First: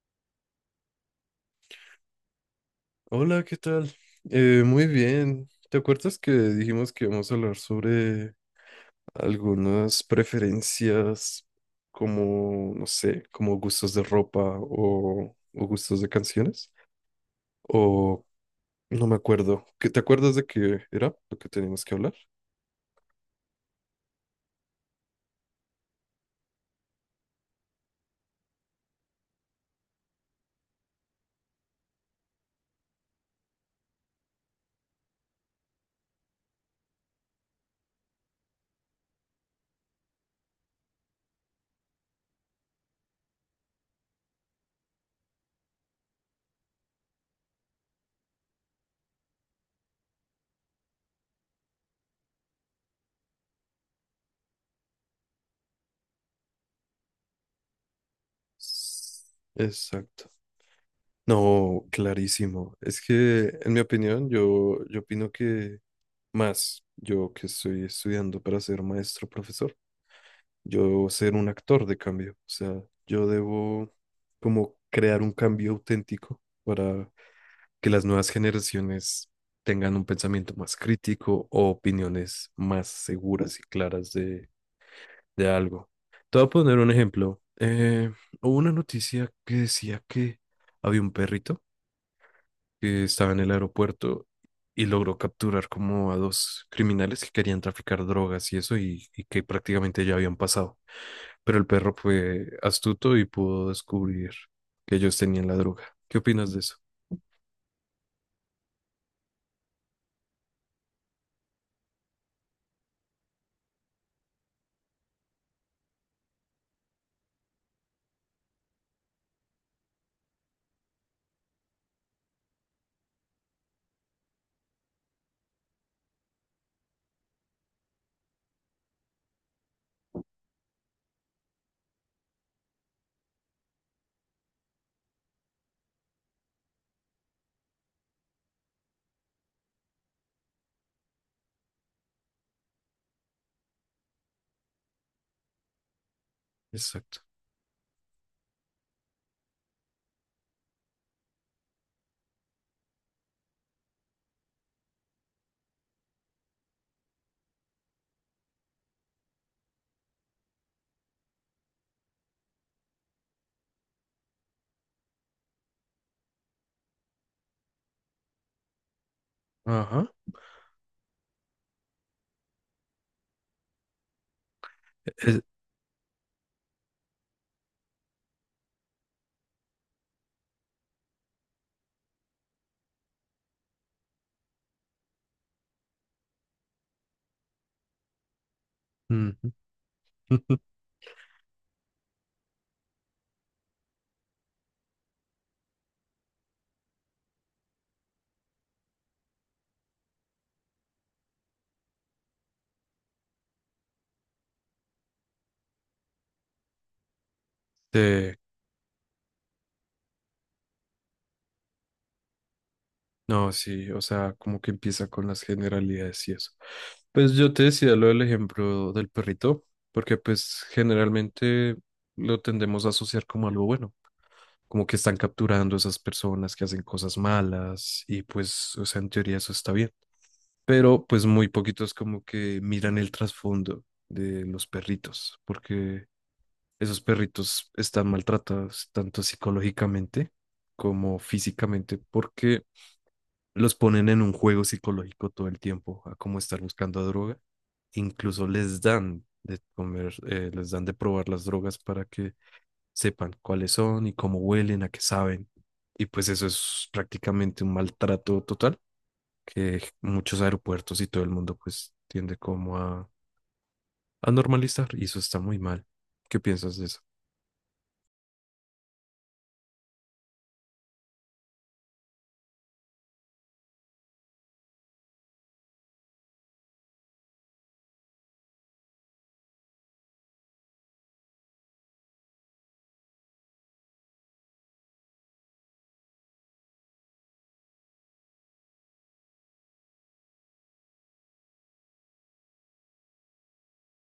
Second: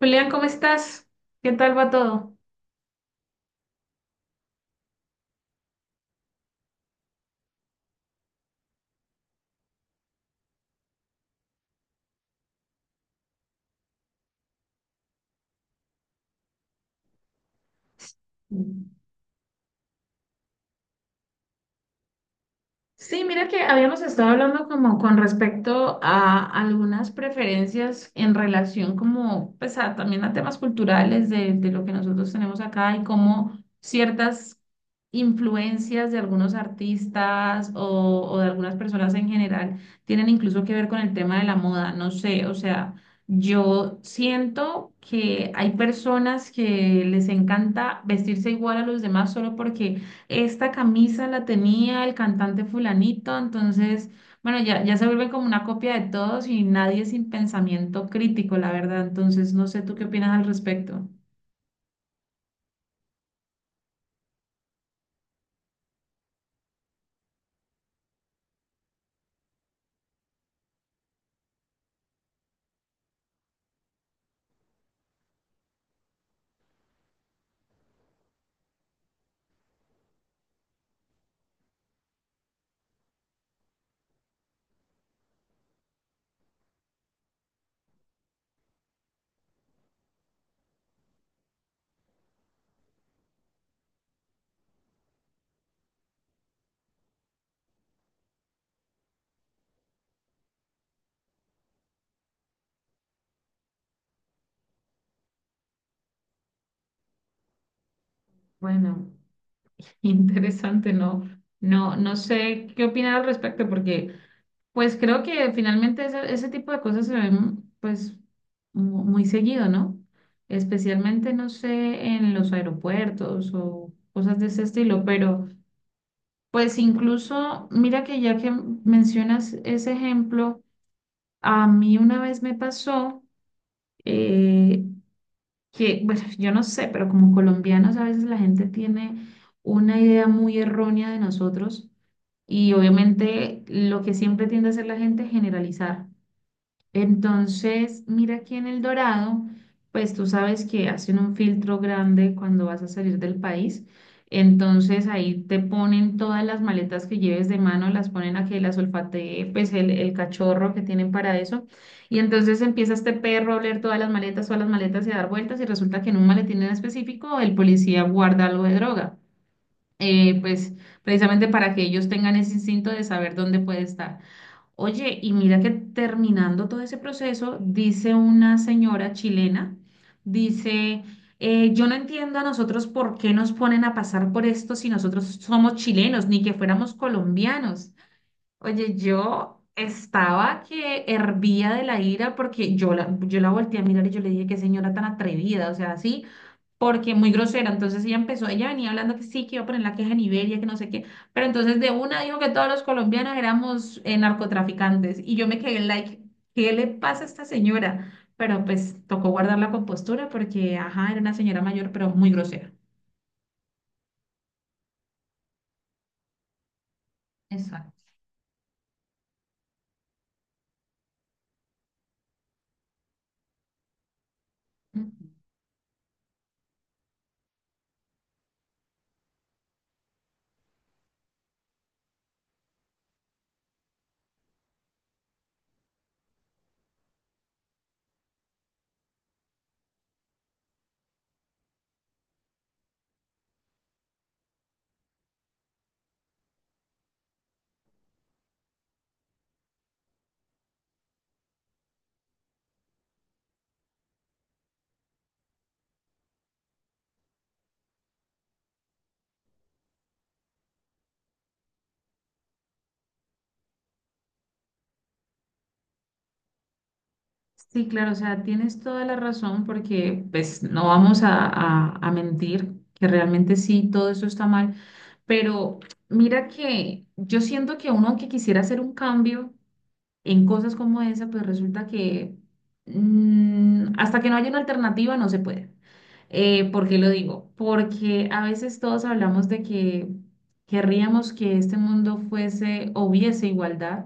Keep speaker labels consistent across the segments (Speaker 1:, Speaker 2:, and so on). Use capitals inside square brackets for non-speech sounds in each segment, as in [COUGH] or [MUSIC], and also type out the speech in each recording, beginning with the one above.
Speaker 1: Julián, ¿cómo estás? ¿Qué tal va todo?
Speaker 2: Hola, ¿qué tal? Muy bien. ¿Te acuerdas que dijimos que íbamos a hablar sobre algunas preferencias como, no sé, como gustos de ropa o gustos de canciones?
Speaker 1: Sí.
Speaker 2: O no me acuerdo. ¿Te acuerdas de qué era lo que teníamos que hablar?
Speaker 1: Sí, mira que habíamos estado hablando como con respecto a algunas preferencias en relación como pues también a temas culturales de lo que nosotros tenemos acá y cómo ciertas influencias de algunos artistas o de algunas personas en general tienen incluso que ver con el tema de la moda. No sé, o sea, yo siento que hay personas que les encanta vestirse igual a los demás solo porque esta camisa la tenía el cantante fulanito, entonces, bueno, ya se vuelve como una copia de todos y nadie sin pensamiento crítico, la verdad.
Speaker 2: S-
Speaker 1: Entonces, no sé tú qué
Speaker 2: Exacto.
Speaker 1: opinas al respecto.
Speaker 2: No, clarísimo. Es que, en mi opinión, yo opino que más, yo que estoy estudiando para ser maestro profesor. Yo ser un actor de cambio. O sea, yo debo como crear un cambio auténtico para que las nuevas generaciones tengan un pensamiento más crítico o opiniones más seguras y claras de algo. Te voy a poner un ejemplo. Hubo una noticia que decía que había un perrito que estaba en el aeropuerto y logró capturar como a dos criminales que querían traficar drogas y eso y que prácticamente ya habían pasado, pero el perro fue astuto y pudo descubrir que ellos tenían la droga. ¿Qué opinas de eso?
Speaker 1: Bueno, interesante, no, no sé qué opinar al respecto, porque pues creo que finalmente ese tipo de cosas se ven pues muy seguido, ¿no? Especialmente, no sé, en los aeropuertos o cosas de ese estilo, pero pues incluso, mira que ya que mencionas ese ejemplo, a mí una vez me pasó eh, que, bueno, [LAUGHS] yo no sé, pero como colombianos a veces la gente tiene una idea muy errónea de nosotros y obviamente lo que siempre tiende a hacer la gente es generalizar.
Speaker 2: Exacto.
Speaker 1: Entonces, mira aquí en El Dorado, pues tú sabes que hacen un filtro grande cuando vas a salir del país. Entonces ahí te ponen todas las maletas que lleves de mano, las ponen a que las olfatee, pues el cachorro que tienen para eso. Y entonces empieza este perro a oler todas las maletas y a dar vueltas y resulta que en un maletín en específico el policía guarda algo de droga,
Speaker 2: Ajá.
Speaker 1: pues precisamente para que ellos tengan ese instinto de saber dónde puede estar. Oye, y
Speaker 2: Es-
Speaker 1: mira que terminando todo ese proceso, dice una señora chilena, dice, yo no entiendo a nosotros por qué nos ponen a pasar por esto si nosotros somos chilenos, ni que fuéramos colombianos. Oye,
Speaker 2: Ujú.
Speaker 1: yo estaba
Speaker 2: [LAUGHS]
Speaker 1: que hervía de la ira porque yo la volteé a mirar y yo le dije, qué señora tan atrevida, o sea, así porque muy grosera. Entonces ella empezó, ella venía hablando que sí, que iba a poner la queja en Iberia, que no sé qué, pero entonces de una dijo que todos los colombianos éramos narcotraficantes y yo me quedé like, ¿qué le pasa a esta señora?
Speaker 2: Eh,
Speaker 1: Pero pues tocó guardar la compostura porque, ajá, era una señora mayor, pero muy grosera.
Speaker 2: no, sí, o sea, como que empieza con las generalidades y eso. Pues yo te decía
Speaker 1: Exacto.
Speaker 2: lo del ejemplo del perrito, porque pues generalmente lo tendemos a asociar como algo bueno, como que
Speaker 1: Ujú.
Speaker 2: están capturando esas personas que hacen cosas malas y pues, o sea, en teoría eso está bien, pero pues muy poquitos como que miran el trasfondo de los perritos, porque esos perritos están maltratados tanto psicológicamente como físicamente porque los ponen en un juego psicológico todo el tiempo, a como estar buscando droga. Incluso les dan de comer, les dan de probar las drogas para que sepan cuáles son y cómo huelen, a qué saben. Y pues eso es prácticamente un maltrato total que muchos aeropuertos y todo el mundo pues tiende como a normalizar y eso está muy mal. ¿Qué piensas de eso?
Speaker 1: Sí, claro, o sea, tienes toda la razón porque pues no vamos a, a mentir, que realmente sí, todo eso está mal, pero mira que yo siento que uno aunque quisiera hacer un cambio, en cosas como esa, pues resulta que hasta que no haya una alternativa no se puede. ¿Por qué lo digo? Porque a veces todos hablamos de que querríamos que este mundo fuese o hubiese igualdad,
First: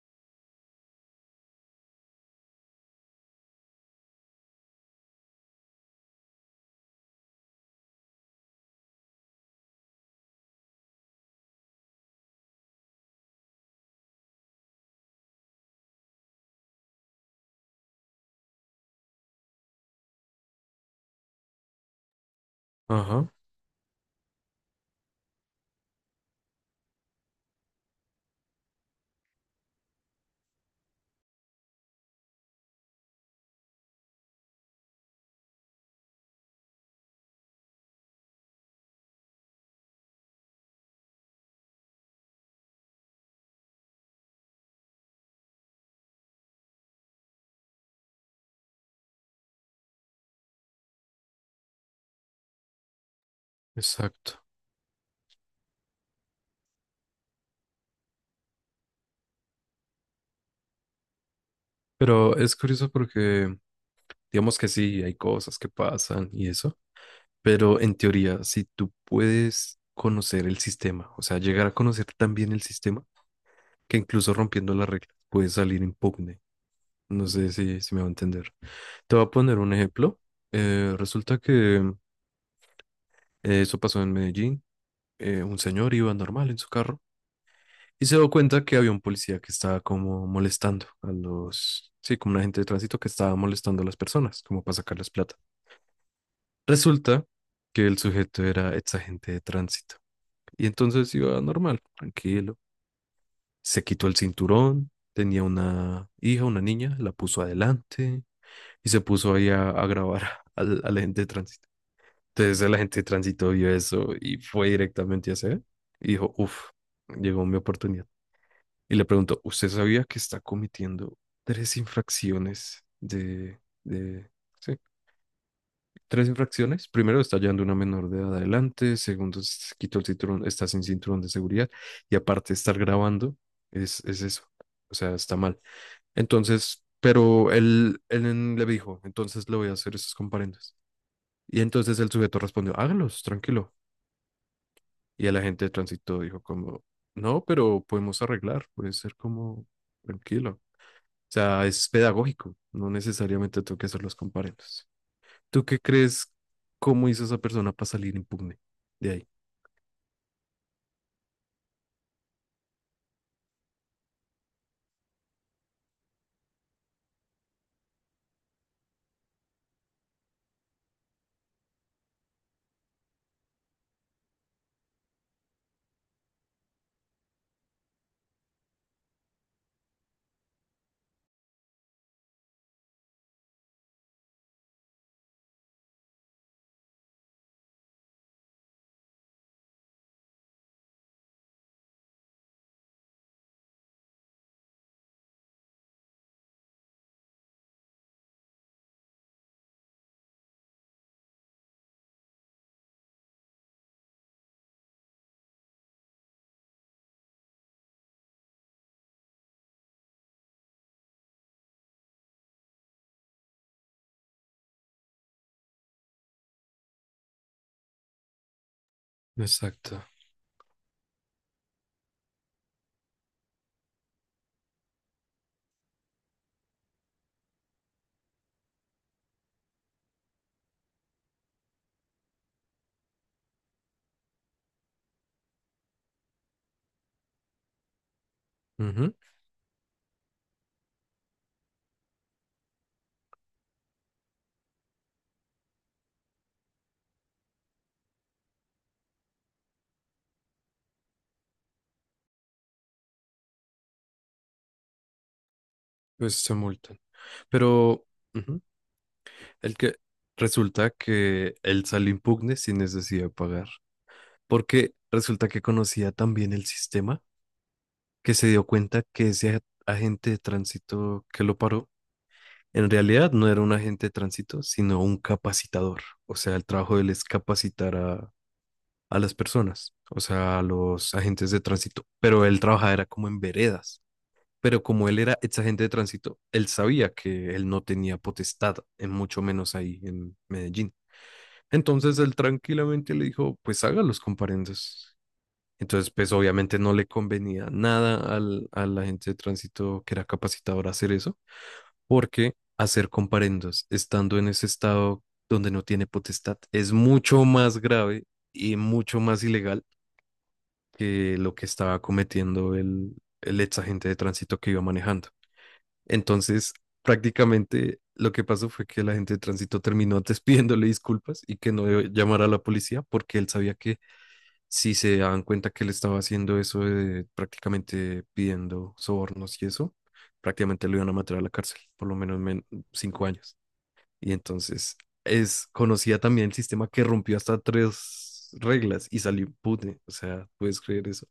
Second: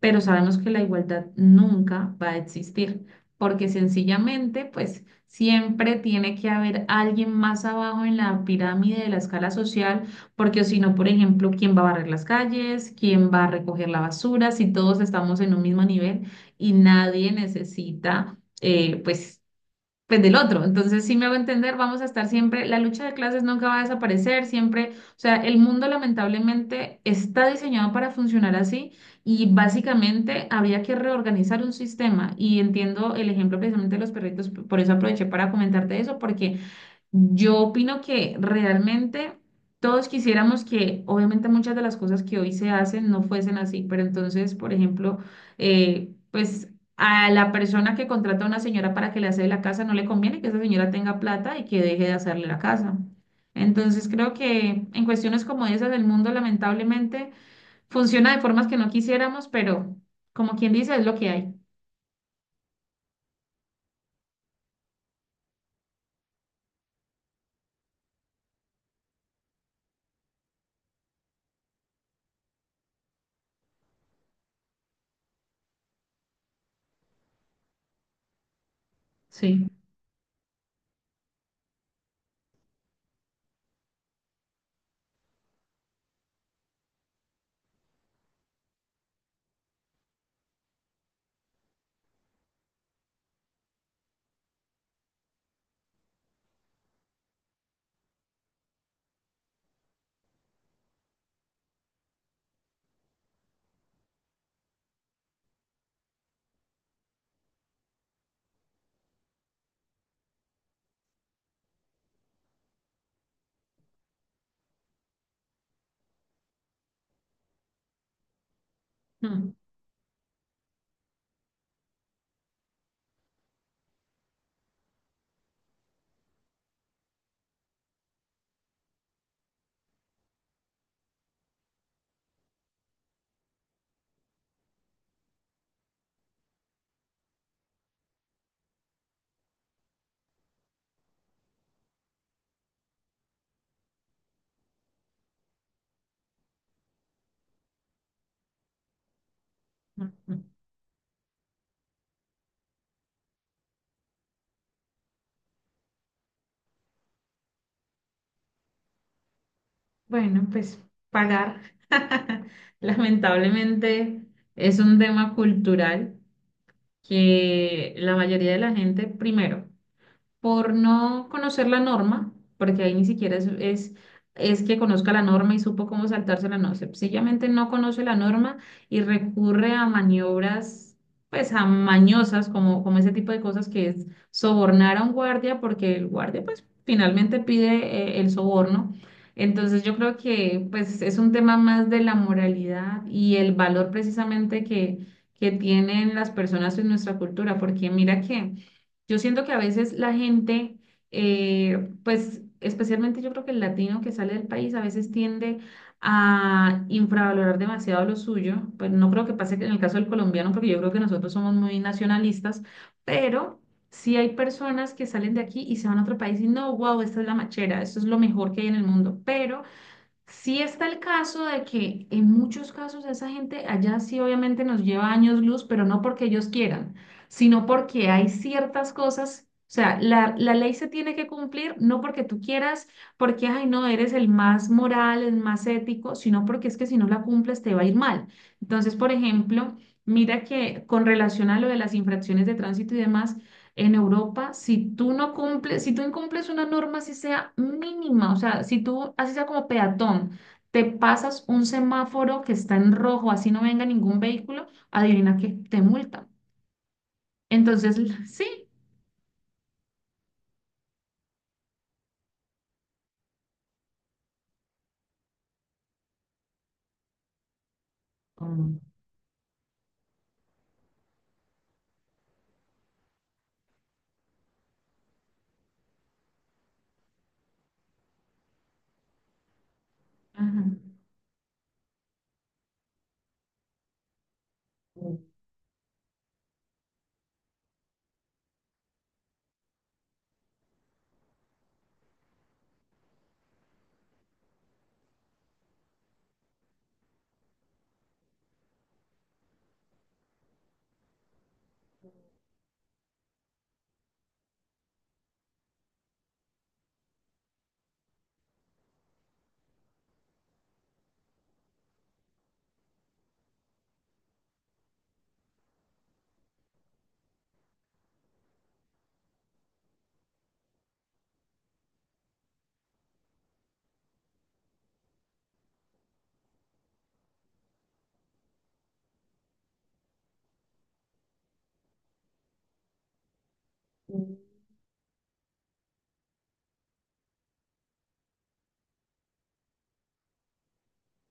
Speaker 1: pero sabemos que la igualdad nunca va a existir, porque sencillamente, pues siempre tiene que haber alguien más abajo en la pirámide de la escala social, porque si no, por ejemplo, ¿quién va a barrer las calles? ¿Quién va a recoger la basura? Si todos estamos en un mismo nivel y nadie necesita, pues del otro. Entonces, sí me hago entender, vamos a estar siempre, la lucha de
Speaker 2: Ajá,
Speaker 1: clases nunca va a desaparecer, siempre, o sea, el mundo lamentablemente está diseñado para funcionar así y básicamente habría que reorganizar un sistema y entiendo el ejemplo precisamente de los perritos, por eso aproveché para comentarte eso, porque yo opino que realmente todos quisiéramos que, obviamente, muchas de las cosas que hoy se hacen no fuesen así, pero entonces, por ejemplo, pues a la persona que contrata a una señora para que le hace la casa, no le conviene que esa señora tenga plata y que deje de hacerle la casa. Entonces, creo
Speaker 2: exacto.
Speaker 1: que en cuestiones como esas del mundo, lamentablemente, funciona de formas que no quisiéramos, pero como quien dice, es lo que hay.
Speaker 2: Pero es curioso porque digamos que sí, hay cosas que pasan y eso, pero en teoría, si tú puedes conocer el sistema, o sea, llegar a conocer tan bien el sistema, que incluso rompiendo las reglas puedes salir impugne. No sé si me va a entender. Te voy a poner
Speaker 1: Sí.
Speaker 2: un ejemplo. Resulta que eso pasó en Medellín. Un señor iba normal en su carro y se dio cuenta que había un policía que estaba como molestando a los, sí, como un agente de tránsito que estaba molestando a las personas, como para sacarles plata. Resulta que el sujeto era ex agente de tránsito y entonces iba normal, tranquilo. Se quitó el cinturón, tenía una hija, una niña, la puso adelante y se puso ahí a grabar [LAUGHS] al agente de tránsito. Entonces el agente de tránsito vio eso y fue directamente a hacer y dijo, uff, llegó mi oportunidad. Y le preguntó,
Speaker 1: Mm.
Speaker 2: ¿usted sabía que está cometiendo 3 infracciones sí, 3 infracciones? Primero, está llevando una menor de edad adelante. Segundo, se quitó el cinturón, está sin cinturón de seguridad. Y aparte, estar grabando es eso. O sea, está mal. Entonces, pero él le dijo, entonces le voy a hacer esos comparendos. Y entonces el sujeto respondió, hágalos, tranquilo. Y el agente de tránsito dijo como, no, pero podemos arreglar, puede ser como,
Speaker 1: Mm, mm.
Speaker 2: tranquilo. O sea, es pedagógico, no necesariamente tengo que hacer los comparendos. ¿Tú qué crees? ¿Cómo hizo esa persona para salir impugne de ahí?
Speaker 1: Bueno, pues pagar. [LAUGHS] Lamentablemente es un tema cultural que la mayoría de la gente, primero, por no conocer la norma, porque ahí ni siquiera es que conozca la norma y supo cómo saltársela, no, sencillamente no conoce la norma y recurre a maniobras, pues a mañosas, como ese tipo de cosas que es sobornar a un guardia, porque el guardia pues finalmente pide el soborno. Entonces yo creo que pues es un tema más de la moralidad y el valor precisamente que tienen las personas en nuestra cultura, porque mira que... Yo siento que a veces la gente, pues especialmente yo creo que el latino que sale del país a veces tiende a infravalorar demasiado lo suyo. Pues no creo que pase que en el caso del colombiano, porque yo creo que nosotros somos muy nacionalistas, pero sí hay personas que salen de aquí y se van a otro país y no, wow, esta es la machera, esto es lo mejor que hay en el mundo, pero
Speaker 2: Exacto.
Speaker 1: sí está el caso de que en muchos casos esa gente allá sí obviamente nos lleva años luz, pero no porque ellos quieran, sino porque hay ciertas cosas, o sea, la ley se tiene que cumplir no porque tú quieras, porque, ay, no, eres el más moral, el más ético, sino porque es que si no la cumples te va a ir mal. Entonces, por
Speaker 2: Ujú.
Speaker 1: ejemplo, mira que con relación a lo de las infracciones de tránsito y demás, en Europa, si tú no cumples, si tú incumples una norma, así sea mínima, o sea, si tú, así sea como peatón, te pasas un semáforo que está en rojo, así no venga ningún vehículo, adivina que te multan.
Speaker 2: Pues se multan.
Speaker 1: Entonces,
Speaker 2: Pero
Speaker 1: [LAUGHS]
Speaker 2: ujú,
Speaker 1: sí.
Speaker 2: el que resulta que él salió impugne sin necesidad de pagar. Porque resulta que conocía también el sistema que se dio
Speaker 1: Mm.
Speaker 2: cuenta que ese agente de tránsito que lo paró en realidad no era un agente de tránsito, sino un capacitador. O sea, el trabajo de él es capacitar a las personas, o sea,
Speaker 1: Ajá.
Speaker 2: a los agentes de tránsito, pero él trabajaba era como en veredas, pero como él era ex agente de tránsito, él sabía que él no tenía potestad, en mucho menos ahí en Medellín. Entonces él tranquilamente le dijo, pues haga los comparendos. Entonces, pues obviamente no le convenía nada al agente de tránsito que era capacitador hacer eso, porque hacer comparendos estando en ese estado donde no tiene potestad es mucho más grave y mucho más ilegal que lo que estaba cometiendo el ex agente de tránsito que iba manejando. Entonces, prácticamente lo que pasó fue que el agente de tránsito terminó [LAUGHS] antes pidiéndole disculpas y que no llamara a la policía porque él sabía que si se daban cuenta que él estaba haciendo eso de prácticamente pidiendo sobornos y eso, prácticamente lo iban a matar a la cárcel, por lo menos 5 años. Y entonces es conocía también el sistema que rompió hasta 3 reglas y salió impune. O sea, ¿puedes creer eso?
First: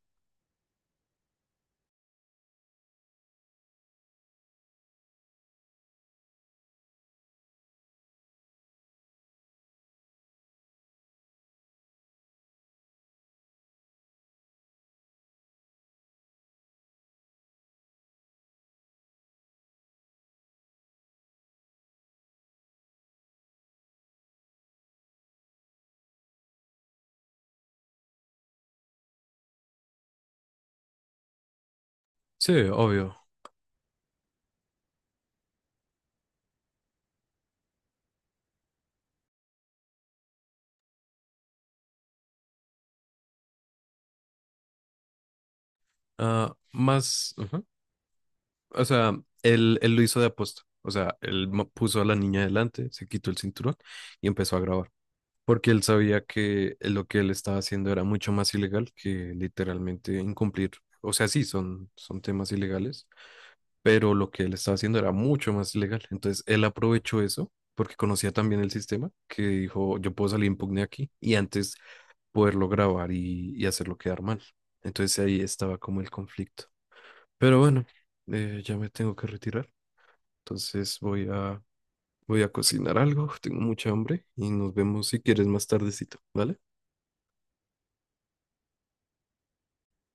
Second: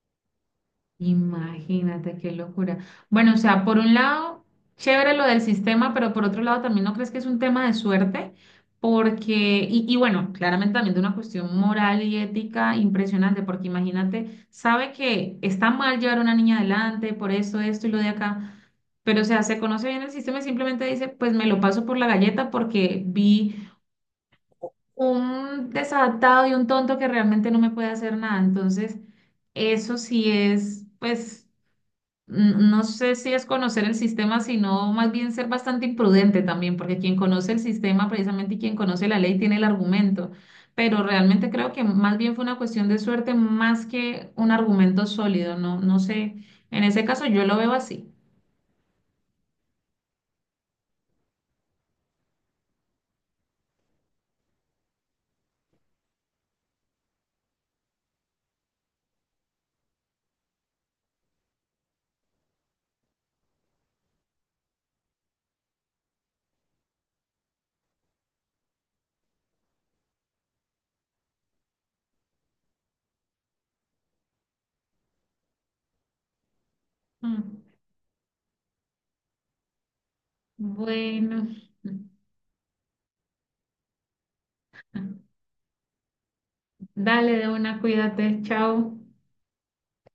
Speaker 1: Imagínate qué locura. Bueno, o sea, por un lado, chévere lo del sistema, pero por otro lado también no crees que es un tema de suerte, porque, y bueno, claramente también de una cuestión moral y ética impresionante, porque imagínate, sabe que está mal llevar a una niña adelante, por eso esto y lo de acá, pero o sea, se conoce bien el sistema y simplemente dice, pues me lo paso por la galleta porque vi un desadaptado y un tonto que realmente no me puede hacer nada. Entonces, eso sí es, pues
Speaker 2: Sí,
Speaker 1: no sé
Speaker 2: obvio.
Speaker 1: si es conocer el sistema, sino más bien ser bastante imprudente también, porque quien conoce el sistema, precisamente y quien conoce la ley, tiene el argumento. Pero realmente creo que más bien fue una cuestión de suerte más que un argumento sólido. No, no sé.
Speaker 2: Ah,
Speaker 1: En ese caso
Speaker 2: más,
Speaker 1: yo lo
Speaker 2: ujú.
Speaker 1: veo así.
Speaker 2: O sea, él lo hizo de aposta. O sea, él puso a la niña delante, se quitó el cinturón y empezó a grabar. Porque él sabía que lo que él estaba haciendo era mucho más ilegal que literalmente incumplir. O sea, sí, son temas ilegales, pero lo que él estaba haciendo era mucho más ilegal. Entonces, él aprovechó eso porque conocía también el sistema, que dijo, yo puedo salir impugne aquí y antes poderlo grabar y hacerlo quedar mal. Entonces ahí estaba como el conflicto. Pero
Speaker 1: Mm,
Speaker 2: bueno, ya me tengo que retirar. Entonces voy
Speaker 1: bueno,
Speaker 2: a,
Speaker 1: [LAUGHS]
Speaker 2: voy a cocinar algo. Tengo mucha hambre y nos vemos si quieres más tardecito, ¿vale?
Speaker 1: dale de una, cuídate, chao.